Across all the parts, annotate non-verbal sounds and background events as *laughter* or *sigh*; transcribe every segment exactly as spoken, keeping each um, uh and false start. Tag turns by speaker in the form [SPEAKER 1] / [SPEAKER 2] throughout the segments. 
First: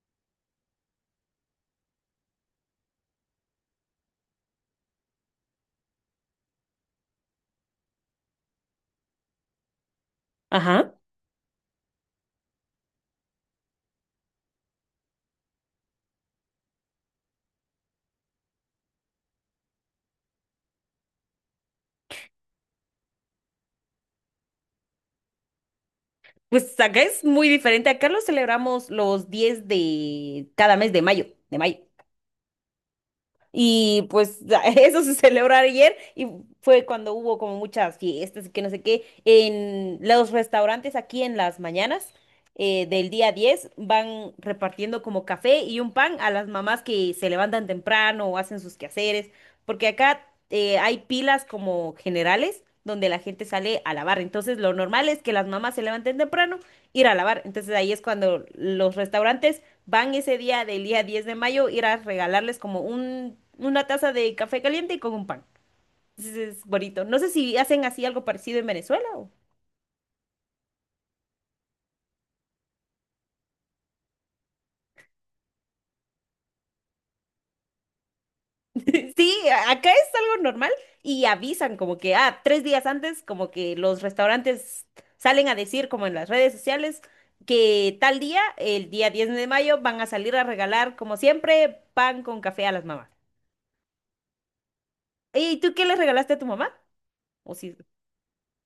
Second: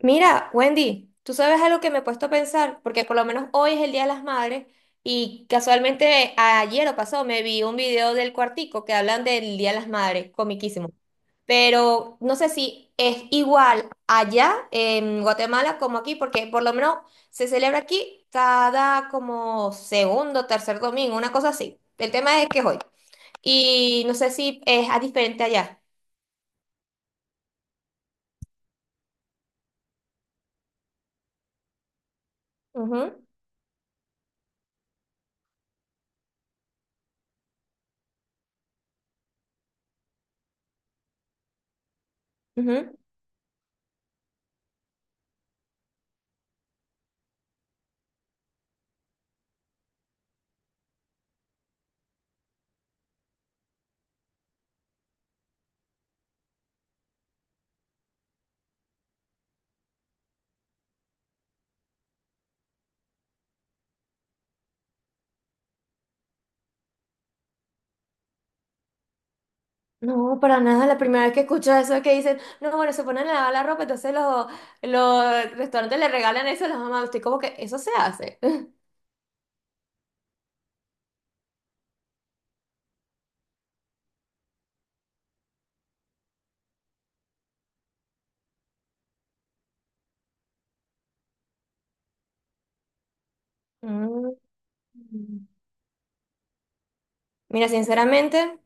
[SPEAKER 1] Mira, Wendy, tú sabes algo que me he puesto a pensar, porque por lo menos hoy es el Día de las Madres y casualmente ayer o pasó me vi un video del Cuartico que hablan del Día de las Madres, comiquísimo.
[SPEAKER 2] Ajá.
[SPEAKER 1] Pero no sé si es igual allá en Guatemala como aquí, porque por lo menos se celebra aquí cada como segundo, tercer domingo, una cosa así. El tema es que es hoy. Y no sé si es a diferente allá.
[SPEAKER 2] Pues acá es muy diferente. Acá lo celebramos los diez de cada mes de mayo, de mayo.
[SPEAKER 1] Ujú,
[SPEAKER 2] Y pues *laughs* eso se celebró ayer y fue cuando hubo como muchas fiestas y que no sé qué. En los restaurantes aquí en las mañanas eh,
[SPEAKER 1] ujú.
[SPEAKER 2] del día diez van repartiendo como café y un pan a las mamás que se levantan temprano o hacen sus quehaceres. Porque acá eh, hay pilas como generales donde la gente sale a lavar. Entonces lo normal es que las mamás se levanten temprano, ir a lavar. Entonces ahí es cuando los restaurantes van ese día del día diez de mayo, ir a regalarles como un, una taza de café caliente y con un pan. Entonces es bonito. No sé si hacen así algo parecido en Venezuela.
[SPEAKER 1] No, para nada, la primera vez que escucho eso es que dicen, no, bueno, se ponen a lavar la ropa, entonces los, los restaurantes le regalan eso a las mamás. Estoy como que eso se hace. *laughs*
[SPEAKER 2] *laughs* Sí, acá es algo normal y avisan como que, ah, tres días antes, como que los restaurantes salen a decir como en las redes sociales que tal día, el día diez de mayo, van a salir a regalar, como siempre, pan con café a las mamás.
[SPEAKER 1] Mm.
[SPEAKER 2] ¿Y tú qué le regalaste a tu mamá? ¿O
[SPEAKER 1] Mira,
[SPEAKER 2] sí?
[SPEAKER 1] sinceramente,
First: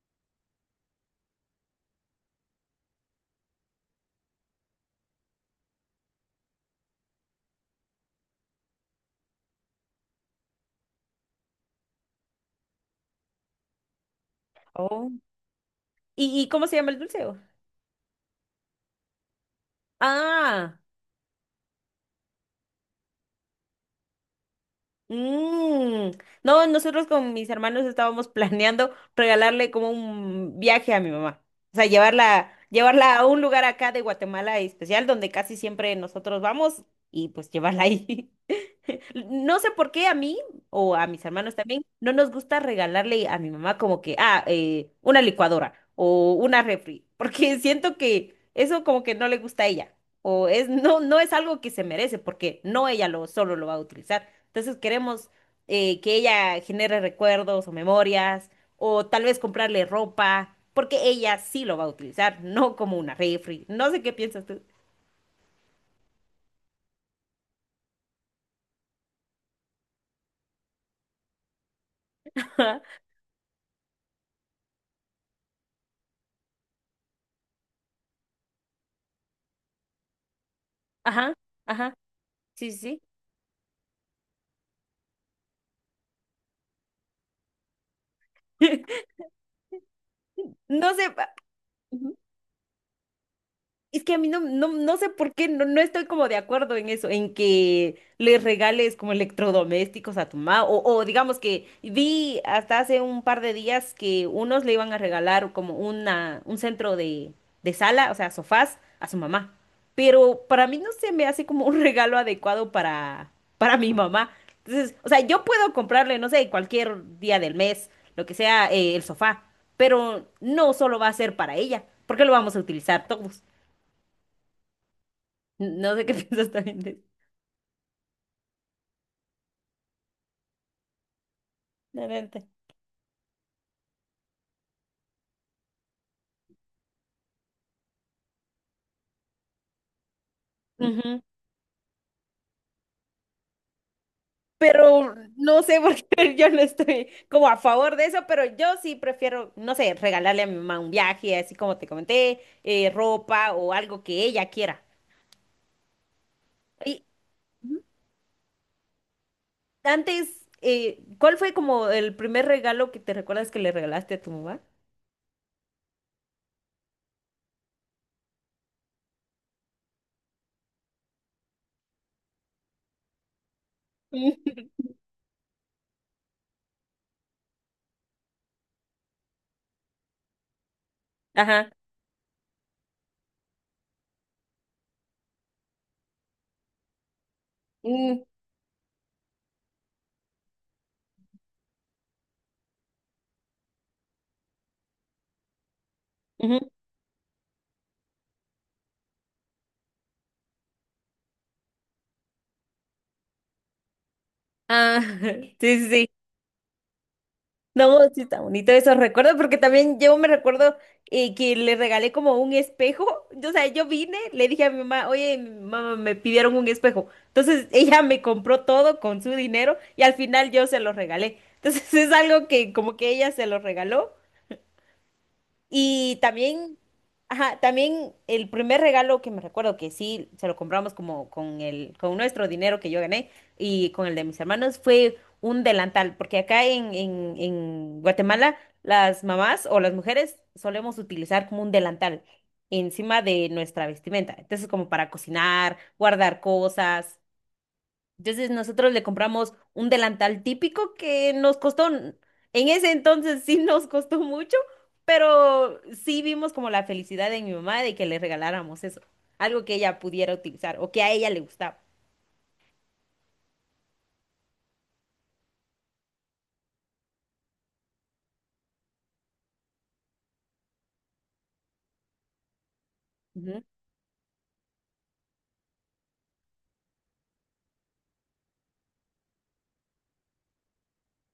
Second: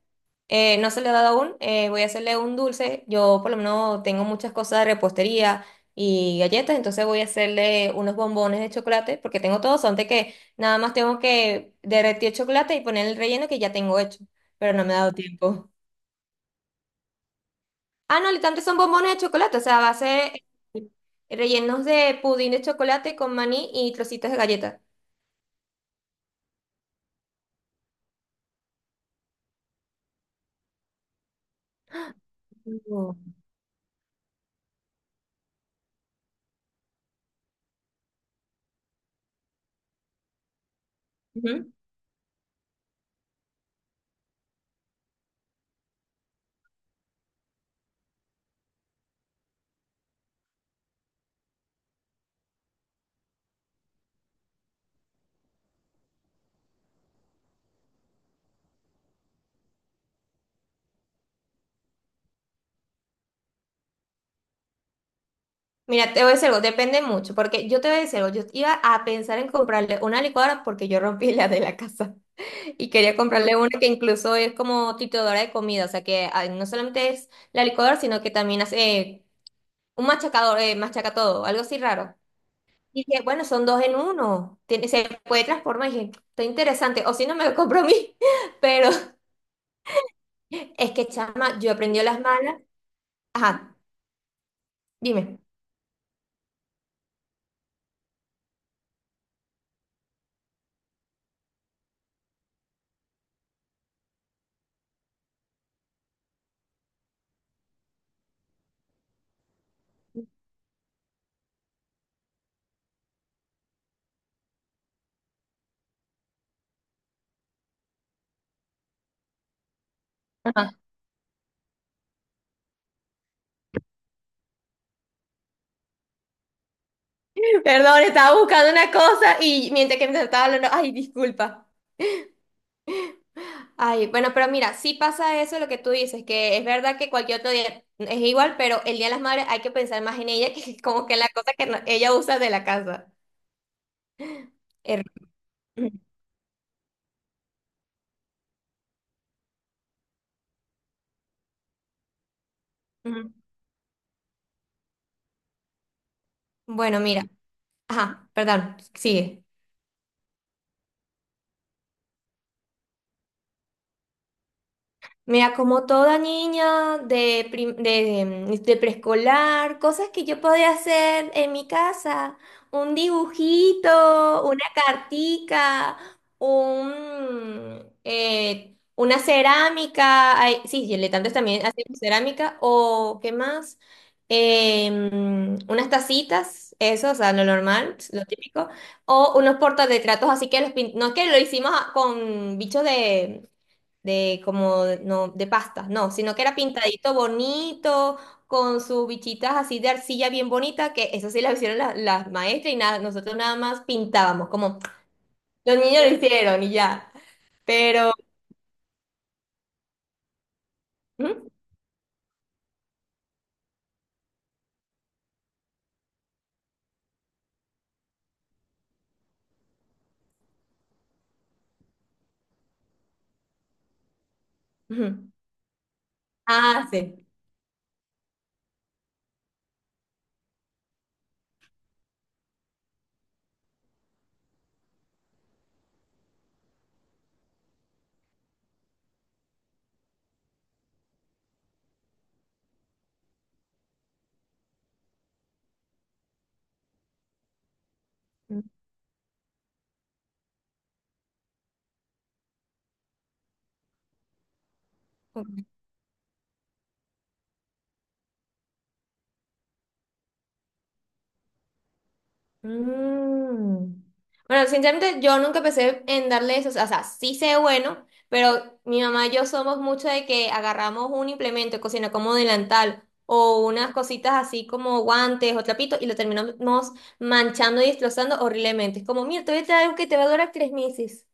[SPEAKER 1] eh, no se le ha dado aún. Eh, voy a hacerle un dulce. Yo por lo menos tengo muchas cosas de repostería y galletas, entonces voy a hacerle unos bombones de chocolate, porque tengo todo, son de que nada más tengo que derretir el chocolate y poner el relleno que ya tengo hecho, pero no me ha
[SPEAKER 2] Oh.
[SPEAKER 1] dado tiempo.
[SPEAKER 2] ¿Y, y cómo se llama el dulce, o?
[SPEAKER 1] Ah, no, literalmente son bombones de chocolate, o sea, a base
[SPEAKER 2] Ah.
[SPEAKER 1] eh, rellenos de pudín de chocolate con maní y trocitos de galleta.
[SPEAKER 2] Mm. No, nosotros con mis hermanos estábamos planeando regalarle como un viaje a mi mamá. O sea, llevarla, llevarla
[SPEAKER 1] No.
[SPEAKER 2] a un lugar acá de Guatemala especial donde casi siempre nosotros vamos y pues llevarla ahí. No sé por qué a mí o a mis hermanos
[SPEAKER 1] Ujú.
[SPEAKER 2] también no nos gusta regalarle a mi mamá como que, ah, eh, una licuadora o una refri, porque *laughs* siento que eso como que no le gusta a ella o es no no es algo que se merece porque no ella lo solo lo va a utilizar. Entonces queremos eh, que ella genere recuerdos o memorias o tal vez comprarle ropa porque ella sí lo va a utilizar, no como una refri. No sé qué piensas tú.
[SPEAKER 1] Mira, te voy a decir algo, depende mucho, porque yo te voy a decir algo, yo iba a pensar en comprarle una licuadora porque yo rompí la de la casa *laughs* y
[SPEAKER 2] *laughs*
[SPEAKER 1] quería comprarle una que incluso es como trituradora de comida, o sea que ah, no solamente es la licuadora, sino que también hace eh, un machacador, eh, machaca
[SPEAKER 2] Ajá,
[SPEAKER 1] todo, algo así
[SPEAKER 2] ajá,
[SPEAKER 1] raro.
[SPEAKER 2] sí, sí.
[SPEAKER 1] Y dije, bueno, son dos en uno, tiene- se puede transformar. Y dije, está interesante, o si no me lo compro a mí. *laughs*
[SPEAKER 2] *laughs*
[SPEAKER 1] Pero
[SPEAKER 2] Sí.
[SPEAKER 1] es
[SPEAKER 2] No
[SPEAKER 1] que,
[SPEAKER 2] sé. pa-
[SPEAKER 1] chama, yo aprendí a las malas. Ajá,
[SPEAKER 2] Es que a mí no, no, no sé por
[SPEAKER 1] dime.
[SPEAKER 2] qué, no, no estoy como de acuerdo en eso, en que le regales como electrodomésticos a tu mamá, o, o digamos que vi hasta hace un par de días que unos le iban a regalar como una, un centro de, de sala, o sea, sofás, a su mamá. Pero para mí no se me hace como un *laughs* regalo adecuado para, para mi mamá. Entonces, o sea, yo puedo comprarle, no sé, cualquier día del mes, lo que sea, eh, el sofá, pero
[SPEAKER 1] Ajá.
[SPEAKER 2] no solo va a ser para ella, porque lo vamos a utilizar todos. No sé qué *laughs* piensas también de
[SPEAKER 1] *laughs* Perdón, estaba buscando una cosa y mientras que me estaba hablando, ay, disculpa.
[SPEAKER 2] la neta.
[SPEAKER 1] Ay, bueno, pero mira, sí pasa eso lo que tú dices, que es verdad que cualquier otro día es igual, pero el Día de las Madres hay que pensar más en ella *laughs* que como que en
[SPEAKER 2] Ujú.
[SPEAKER 1] la cosa que no- ella usa de la casa. Er-
[SPEAKER 2] Pero no sé por qué *laughs* yo no estoy como a favor de eso, pero yo sí prefiero, no sé, regalarle a mi mamá un viaje, así como te comenté, eh,
[SPEAKER 1] Ujú.
[SPEAKER 2] ropa o algo que ella quiera.
[SPEAKER 1] Bueno,
[SPEAKER 2] Y
[SPEAKER 1] mira, ajá, perdón, sigue.
[SPEAKER 2] antes, eh, ¿cuál fue como el primer regalo que te recuerdas que le regalaste a tu mamá?
[SPEAKER 1] Mira, como toda niña de, prim- de, de preescolar, cosas que yo podía hacer en mi casa, un dibujito,
[SPEAKER 2] Mm.
[SPEAKER 1] una cartica, un, eh, una cerámica, ay, sí, diletantes también
[SPEAKER 2] Ajá.
[SPEAKER 1] hacemos cerámica, o qué más. Eh, mm, unas tacitas, eso, o sea, lo normal,
[SPEAKER 2] Mm,
[SPEAKER 1] lo típico, o unos portarretratos, así que los pin- no es que lo hicimos a- con bichos de de como de- no de pastas, no, sino que era
[SPEAKER 2] ujú.
[SPEAKER 1] pintadito bonito, con sus bichitas así de arcilla bien bonita, que eso sí las hicieron la- las maestras y nada, nosotros nada más pintábamos, como
[SPEAKER 2] Ah, *laughs*
[SPEAKER 1] los
[SPEAKER 2] sí,
[SPEAKER 1] niños
[SPEAKER 2] sí.
[SPEAKER 1] lo hicieron y ya.
[SPEAKER 2] No,
[SPEAKER 1] Pero,
[SPEAKER 2] sí está bonito esos recuerdos, porque también yo me recuerdo eh,
[SPEAKER 1] ¿Mm?
[SPEAKER 2] que le regalé como un espejo. O sea, yo vine, le dije a mi mamá, oye, mi mamá, me pidieron un espejo. Entonces *laughs* ella me compró todo con su dinero y al final yo se lo regalé. Entonces *laughs* es algo que como que ella se lo regaló
[SPEAKER 1] Ujú.
[SPEAKER 2] y también,
[SPEAKER 1] Ah, sí.
[SPEAKER 2] ajá, también el primer regalo que me recuerdo que sí se lo compramos como con el, con nuestro dinero que yo gané y con el de mis hermanos fue un delantal, porque acá en, en, en Guatemala las mamás o las mujeres solemos utilizar como un delantal encima de nuestra vestimenta. Entonces, como para cocinar, guardar cosas. Entonces nosotros le compramos un delantal típico que nos costó, en ese entonces sí nos costó mucho, pero sí vimos como la felicidad de mi mamá de que le regaláramos eso, algo que ella pudiera utilizar o que a ella le gustaba.
[SPEAKER 1] Mm. Bueno, sinceramente yo nunca pensé en darle eso, o sea, sí sé bueno, pero mi mamá y yo somos mucho de que agarramos un implemento de cocina como delantal o unas cositas así como guantes o trapitos y lo terminamos manchando y destrozando horriblemente. Es como, mira, te voy a traer algo que te va a durar tres meses.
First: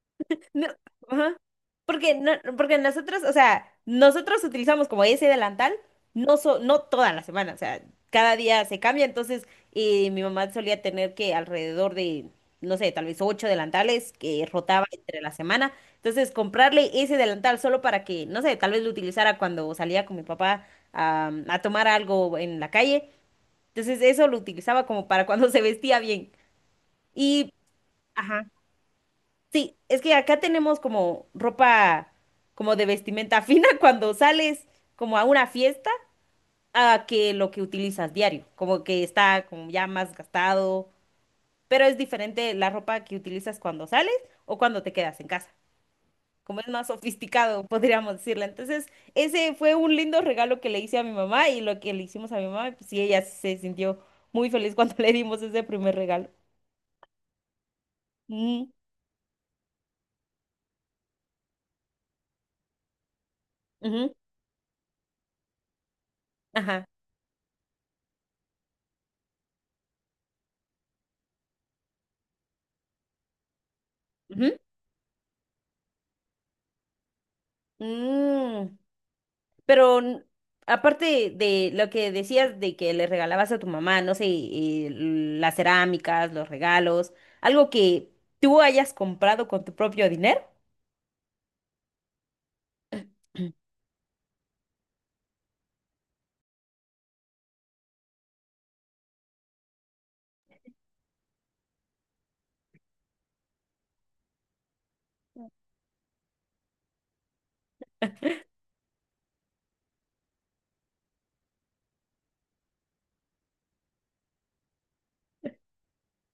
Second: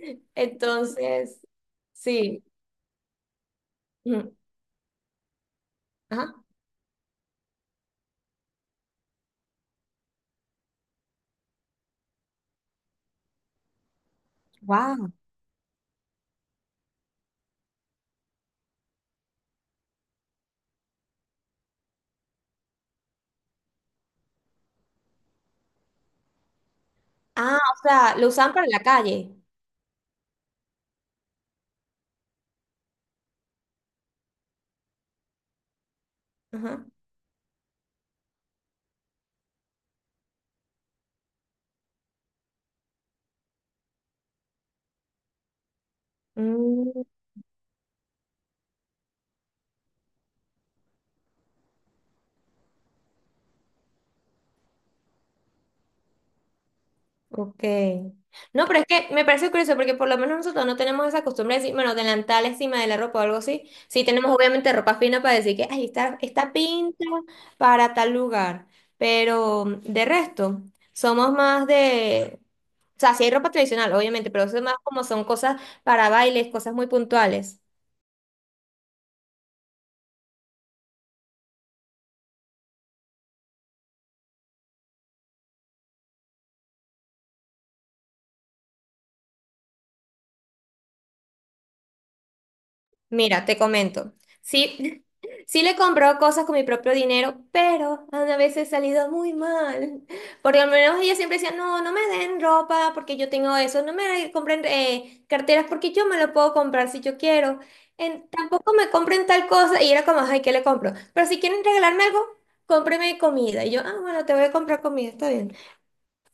[SPEAKER 1] *laughs*
[SPEAKER 2] No, ajá.
[SPEAKER 1] Entonces,
[SPEAKER 2] Porque, no,
[SPEAKER 1] sí.
[SPEAKER 2] porque nosotros, o sea,
[SPEAKER 1] Ujú.
[SPEAKER 2] nosotros utilizamos como ese delantal,
[SPEAKER 1] Ajá.
[SPEAKER 2] no, so, no toda la semana, o sea, cada día se cambia, entonces eh, mi mamá solía tener que alrededor de, no sé, tal vez ocho delantales que rotaba
[SPEAKER 1] Wow.
[SPEAKER 2] entre la semana, entonces comprarle ese delantal solo para que, no sé, tal vez lo utilizara cuando salía con mi papá a, a tomar algo en la calle, entonces eso lo utilizaba como para cuando *laughs* se vestía bien. Y,
[SPEAKER 1] Ah, o sea, lo
[SPEAKER 2] ajá.
[SPEAKER 1] usan para la calle.
[SPEAKER 2] Sí, es que acá tenemos como ropa como de vestimenta fina *laughs* cuando sales como a una fiesta
[SPEAKER 1] Ajá.
[SPEAKER 2] a que lo que utilizas diario, como que está como ya más gastado, pero es diferente la ropa que utilizas cuando sales o cuando te quedas en casa, como es más
[SPEAKER 1] Mm.
[SPEAKER 2] sofisticado, *laughs* podríamos decirle. Entonces, ese fue un lindo regalo que le hice a mi mamá y lo que le hicimos a mi mamá, pues sí, ella se sintió muy feliz cuando *laughs* le dimos ese primer regalo.
[SPEAKER 1] Ok. No,
[SPEAKER 2] Mm,
[SPEAKER 1] pero es que me parece curioso porque por lo menos nosotros no tenemos esa costumbre de decir, bueno, delantal encima de la ropa o algo así. Sí
[SPEAKER 2] ujú,
[SPEAKER 1] tenemos obviamente ropa fina para decir que, ay, está, está
[SPEAKER 2] ajá.
[SPEAKER 1] pinta para tal lugar. Pero mm, de resto, somos más de. O sea, sí hay ropa tradicional, obviamente, pero
[SPEAKER 2] Ujú,
[SPEAKER 1] eso es más como son cosas para bailes, cosas muy puntuales.
[SPEAKER 2] mm. Pero n- aparte de lo que decías de que le regalabas a tu mamá, no sé, eh, las cerámicas, los regalos, algo que tú hayas comprado con tu propio dinero.
[SPEAKER 1] Mira, te
[SPEAKER 2] *clears throat*
[SPEAKER 1] comento. Sí, *laughs* sí le compró cosas con mi propio dinero, pero a veces he salido muy mal. Porque al menos ella siempre decía, no, no me den ropa porque yo tengo eso, no me compren eh, carteras porque yo me lo puedo comprar si yo quiero. En- tampoco me compren tal cosa y era como, ay, ¿qué le compro? Pero si quieren regalarme algo, cómpreme comida. Y yo, ah, bueno, te voy a comprar comida, está bien.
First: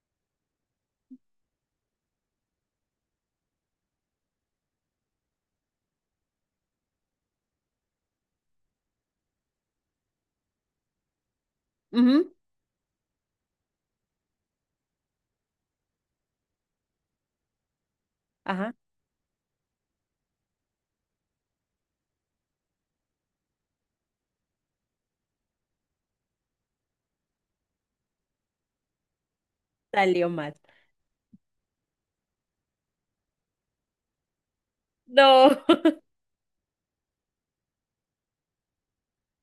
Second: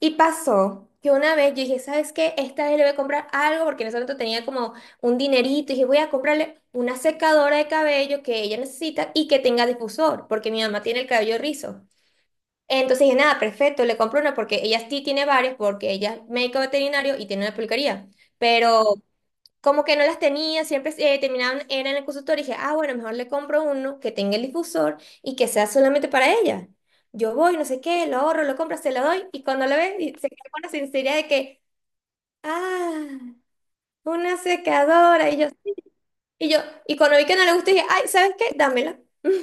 [SPEAKER 1] Y pasó que una vez yo dije, ¿sabes qué? Esta vez le voy a comprar algo porque en ese momento tenía como un dinerito. Y dije, voy a comprarle una secadora de cabello que ella necesita y que tenga difusor, porque mi mamá tiene el cabello rizo.
[SPEAKER 2] Ujú.
[SPEAKER 1] Entonces dije, nada, perfecto, le compro una porque ella sí tiene varios, porque ella es médico veterinario y tiene una peluquería.
[SPEAKER 2] Ajá,
[SPEAKER 1] Pero como que no las tenía, siempre eh, terminaban, eran en el consultorio, y dije, ah, bueno, mejor le compro uno que tenga el difusor y que sea solamente para ella. Yo voy, no sé qué, lo ahorro, lo compro, se lo doy, y cuando lo ve, y
[SPEAKER 2] salió
[SPEAKER 1] se queda
[SPEAKER 2] mal.
[SPEAKER 1] con la sinceridad de que, ah, una secadora, y yo,
[SPEAKER 2] No,
[SPEAKER 1] y yo, y cuando vi que no le gustó dije, ay, ¿sabes qué? Dámela. *laughs*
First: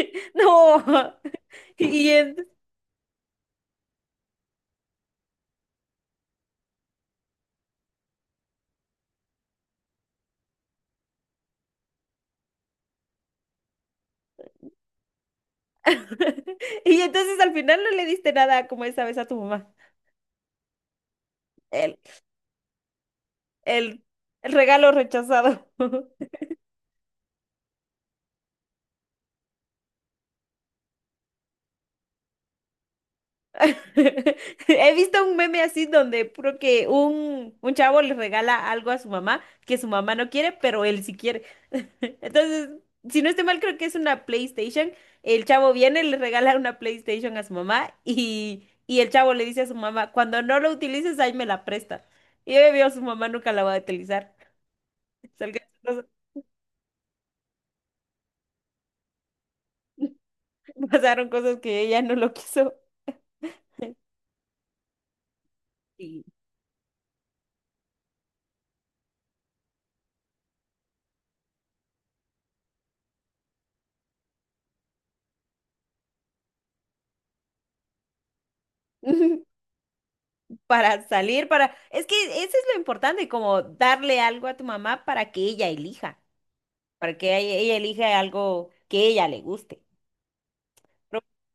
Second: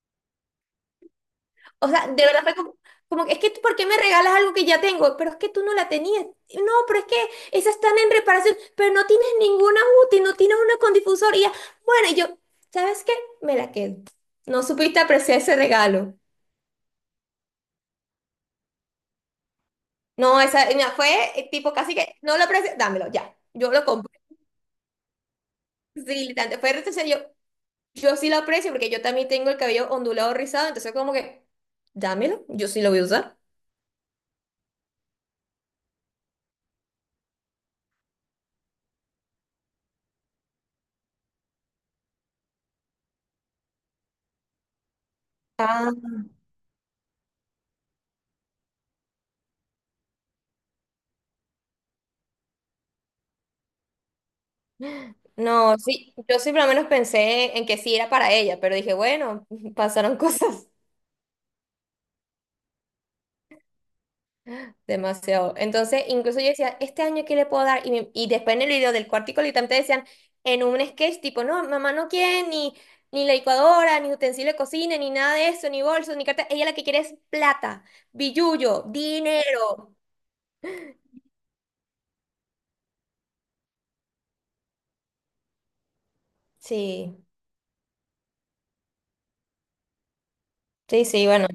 [SPEAKER 2] *laughs* no. *laughs*
[SPEAKER 1] O sea,
[SPEAKER 2] Y,
[SPEAKER 1] de verdad
[SPEAKER 2] en-
[SPEAKER 1] fue como, como que, es que, tú, ¿por qué me regalas algo que ya tengo? Pero es que tú no la tenías. No, pero es que esas están en reparación, pero no tienes ninguna útil, no tienes una con difusor. Y ya, bueno, y yo, ¿sabes qué? Me la quedo. No supiste apreciar ese regalo.
[SPEAKER 2] *laughs* y entonces al final no le diste nada como esa vez a tu mamá.
[SPEAKER 1] No, esa, mira, fue eh, tipo casi
[SPEAKER 2] El,
[SPEAKER 1] que, no lo aprecio, dámelo, ya. Yo lo
[SPEAKER 2] el,
[SPEAKER 1] compré.
[SPEAKER 2] el regalo rechazado.
[SPEAKER 1] Sí,
[SPEAKER 2] *laughs*
[SPEAKER 1] literalmente, fue retroceder, yo, yo sí lo aprecio porque yo también tengo el cabello ondulado rizado, entonces como que, dámelo, yo sí lo voy a usar.
[SPEAKER 2] *laughs* He visto un meme así donde puro que un, un chavo le regala algo a su mamá que su mamá no quiere, pero él sí quiere. *laughs* Entonces, si no estoy mal, creo que es una PlayStation. El chavo viene, le regala una PlayStation a su mamá y, y el chavo le dice a su mamá, cuando no lo utilices, ahí me la presta. Y obvio, su mamá nunca la va a utilizar. *laughs* Salga-
[SPEAKER 1] No, sí, yo sí por lo menos pensé en que sí era para ella, pero dije, bueno, *laughs* pasaron cosas
[SPEAKER 2] *laughs* Pasaron cosas que ella no lo quiso. *laughs*
[SPEAKER 1] demasiado. Entonces,
[SPEAKER 2] Sí.
[SPEAKER 1] incluso yo decía, este año qué le puedo dar. Y, me- y después en el video del cuartico literalmente decían en un sketch tipo, no, mamá no quiere ni, ni la licuadora, ni utensilio de cocina, ni nada de eso, ni bolsos, ni carta. Ella la que quiere es plata, billullo,
[SPEAKER 2] *laughs*
[SPEAKER 1] dinero.
[SPEAKER 2] Para salir, para... Es que eso es lo importante, como darle algo a tu mamá para que ella elija, para
[SPEAKER 1] Sí,
[SPEAKER 2] que ella, ella elija algo que ella le guste.
[SPEAKER 1] sí,
[SPEAKER 2] Pero
[SPEAKER 1] sí, bueno.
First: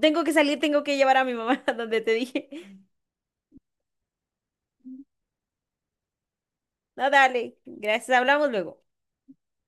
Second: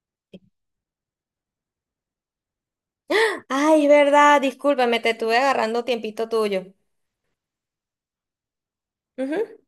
[SPEAKER 2] tengo que salir, tengo que llevar a mi mamá *laughs* a donde te dije.
[SPEAKER 1] *gasps* Ay, es verdad, discúlpame, te estuve agarrando tiempito tuyo.
[SPEAKER 2] No, dale, gracias, hablamos luego.
[SPEAKER 1] Ujú.